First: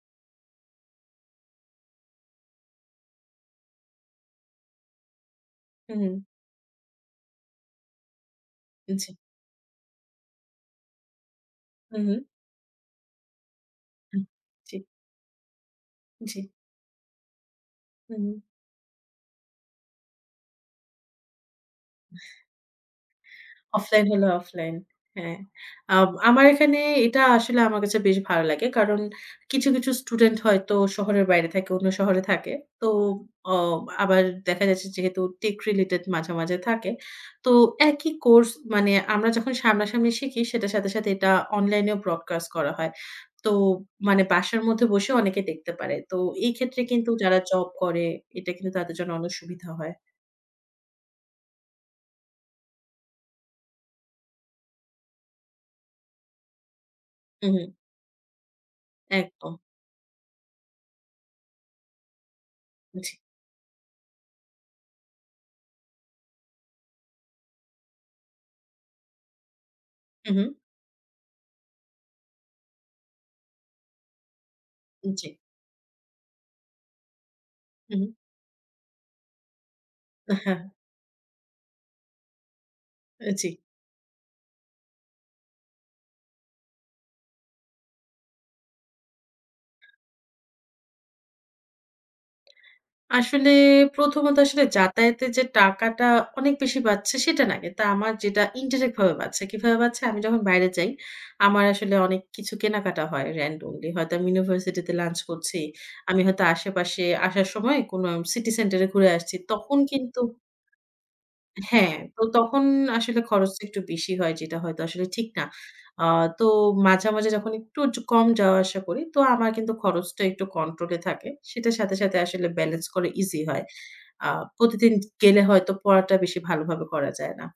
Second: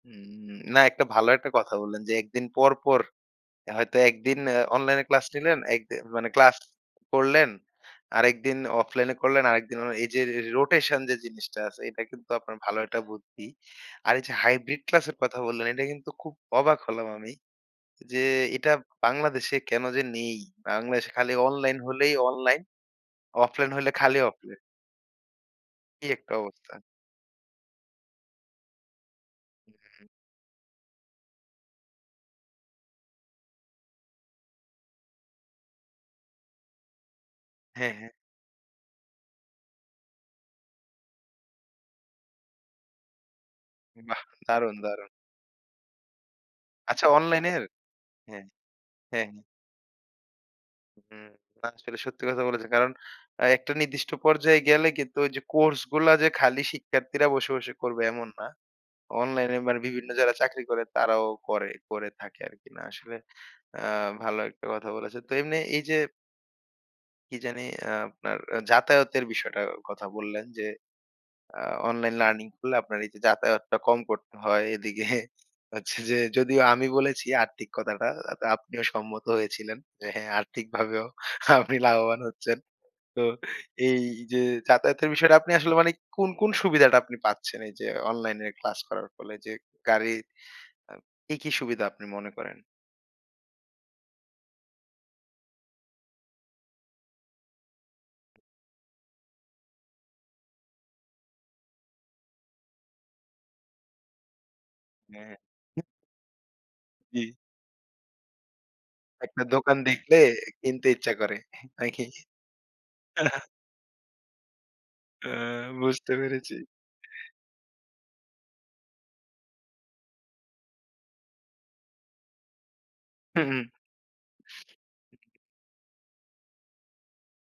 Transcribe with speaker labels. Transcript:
Speaker 1: হুম, উম না একটা ভালো একটা কথা বললেন যে ১ দিন পর, পর হয়তো একদিন অ্যা অনলাইনে ক্লাস নিলেন
Speaker 2: হু,
Speaker 1: একদিন
Speaker 2: হু।
Speaker 1: মানে ক্লাস করলেন, আরেকদিন
Speaker 2: জি।
Speaker 1: অফলাইনে করলেন আরেক দিন এই যে রে রোটেশন যে জিনিসটা আছে
Speaker 2: হু,
Speaker 1: এটা
Speaker 2: হু।
Speaker 1: কিন্তু আপনার ভালো একটা বুদ্ধি। আর
Speaker 2: হু
Speaker 1: এই যে
Speaker 2: জি।
Speaker 1: হাইব্রিড ক্লাসের কথা বললেন এটা কিন্তু খুব
Speaker 2: জি।
Speaker 1: অবাক হলাম আমি।
Speaker 2: হু,
Speaker 1: যে
Speaker 2: হু।
Speaker 1: এটা বাংলাদেশে কেন যে নেই? বাংলাদেশে খালি অনলাইন হলেই অনলাইন অফলাইন হলে
Speaker 2: অফলাইন
Speaker 1: খালি
Speaker 2: হলে
Speaker 1: অফলাইন।
Speaker 2: অফলাইন হ্যাঁ। আ
Speaker 1: এই একটা
Speaker 2: আমার
Speaker 1: অবস্থা।
Speaker 2: এখানে এটা আসলে আমার কাছে বেশ ভালো লাগে কারণ কিছু, কিছু
Speaker 1: হুম।
Speaker 2: স্টুডেন্ট হয়তো শহরের বাইরে থাকে, অন্য শহরে থাকে। তো অ আবার দেখা যাচ্ছে যেহেতু টেক রিলেটেড মাঝে, মাঝে থাকে। তো
Speaker 1: হ্যাঁ, হ্যাঁ।
Speaker 2: একই কোর্স মানে আমরা যখন সামনাসামনি শিখি সেটার সাথে, সাথে এটা অনলাইনেও ব্রডকাস্ট করা হয় তো
Speaker 1: উম
Speaker 2: মানে
Speaker 1: বাহ!
Speaker 2: বাসার
Speaker 1: দারুণ,
Speaker 2: মধ্যে
Speaker 1: দারুণ।
Speaker 2: বসেও অনেকে দেখতে পারে। তো এই ক্ষেত্রে
Speaker 1: আচ্ছা
Speaker 2: কিন্তু যারা
Speaker 1: অনলাইনের?
Speaker 2: জব করে
Speaker 1: হ্যাঁ,
Speaker 2: এটা কিন্তু তাদের জন্য
Speaker 1: হ্যাঁ,
Speaker 2: অনেক
Speaker 1: হ্যাঁ।
Speaker 2: সুবিধা হয়।
Speaker 1: হুম ওরা আসলে সত্যি কথা বলেছেন কারণ অ্যা একটা নির্দিষ্ট পর্যায়ে গেলে কিন্তু ওইযে কোর্স গুলা যে খালি শিক্ষার্থীরা
Speaker 2: হু,
Speaker 1: বসে,
Speaker 2: হু।
Speaker 1: বসে করবে এমন না।
Speaker 2: একদম।
Speaker 1: অনলাইনে মানে বিভিন্ন যারা চাকরি করে তারাও করে, কোরে থাকে আরকি না
Speaker 2: বুঝি।
Speaker 1: আসলে, অ্যা ভালো একটা কথা বলেছে। তো এমনি এই যে কি জানি আ আপনার অ্যা যাতায়াতের বিষয়টা কথা
Speaker 2: হু,
Speaker 1: বললেন
Speaker 2: হু।
Speaker 1: যে, আ অনলাইন লার্নিং করলে আপনার এই যে যাতায়াতটা কম করতে হয়। এদিকে
Speaker 2: জি।
Speaker 1: হচ্ছে যে যদিও আমি বলেছি আর্থিক
Speaker 2: হুম।
Speaker 1: কথাটা আপনিও সম্মত হয়েছিলেন। যে হ্যাঁ
Speaker 2: হ্যাঁ, হ্যাঁ।
Speaker 1: আর্থিকভাবেও আপনি লাভবান হচ্ছেন তো
Speaker 2: অ জি।
Speaker 1: এই যে যাতায়াতের বিষয়টা আপনি আসলে মানে কোন, কোন সুবিধাটা আপনি পাচ্ছেন এই যে অনলাইনের ক্লাস করার ফলে যে গাড়ির আ কি কি সুবিধা আপনি মনে করেন?
Speaker 2: আসলে ১ম ত আসলে যাতায়াতে যে টাকাটা অনেক বেশি বাঁচছে সেটা না। এটা আমার যেটা ইনডিরেক্ট ভাবে বাঁচছে কিভাবে বাঁচছে? আমি যখন বাইরে যাই, আমার আসলে অনেক কিছু কেনাকাটা হয় randomly হয়তো আমি ইউনিভার্সিটি তে লাঞ্চ
Speaker 1: হ্যাঁ।
Speaker 2: করছি, আমি হয়তো আশেপাশে
Speaker 1: জি।
Speaker 2: আসার সময় কোন সিটি সেন্টার এ ঘুরে আসছি
Speaker 1: একটা দোকান
Speaker 2: তখন
Speaker 1: দেখলে
Speaker 2: কিন্তু
Speaker 1: কিনতে ইচ্ছা করে,
Speaker 2: হ্যাঁ,
Speaker 1: নাকি?
Speaker 2: তো তখন আসলে
Speaker 1: হ্যাঁ, হ্যাঁ।
Speaker 2: খরচটা একটু বেশি হয় যেটা হয়তো আসলে ঠিক না।
Speaker 1: অ্যা
Speaker 2: আ
Speaker 1: বুঝতে
Speaker 2: তো
Speaker 1: পেরেছি।
Speaker 2: মাঝে ,মাঝে যখন একটু য কম যাওয়া আসা করি তো আমার কিন্তু খরচটা একটু কন্ট্রোল এ থাকে। সেটার সাথে, সাথে আসলে ব্যালান্স করা ইজি
Speaker 1: হু, হু।
Speaker 2: হয়। আ প্রতিদিন গেলে হয়তো পড়াটা বেশি ভালোভাবে করা যায় না।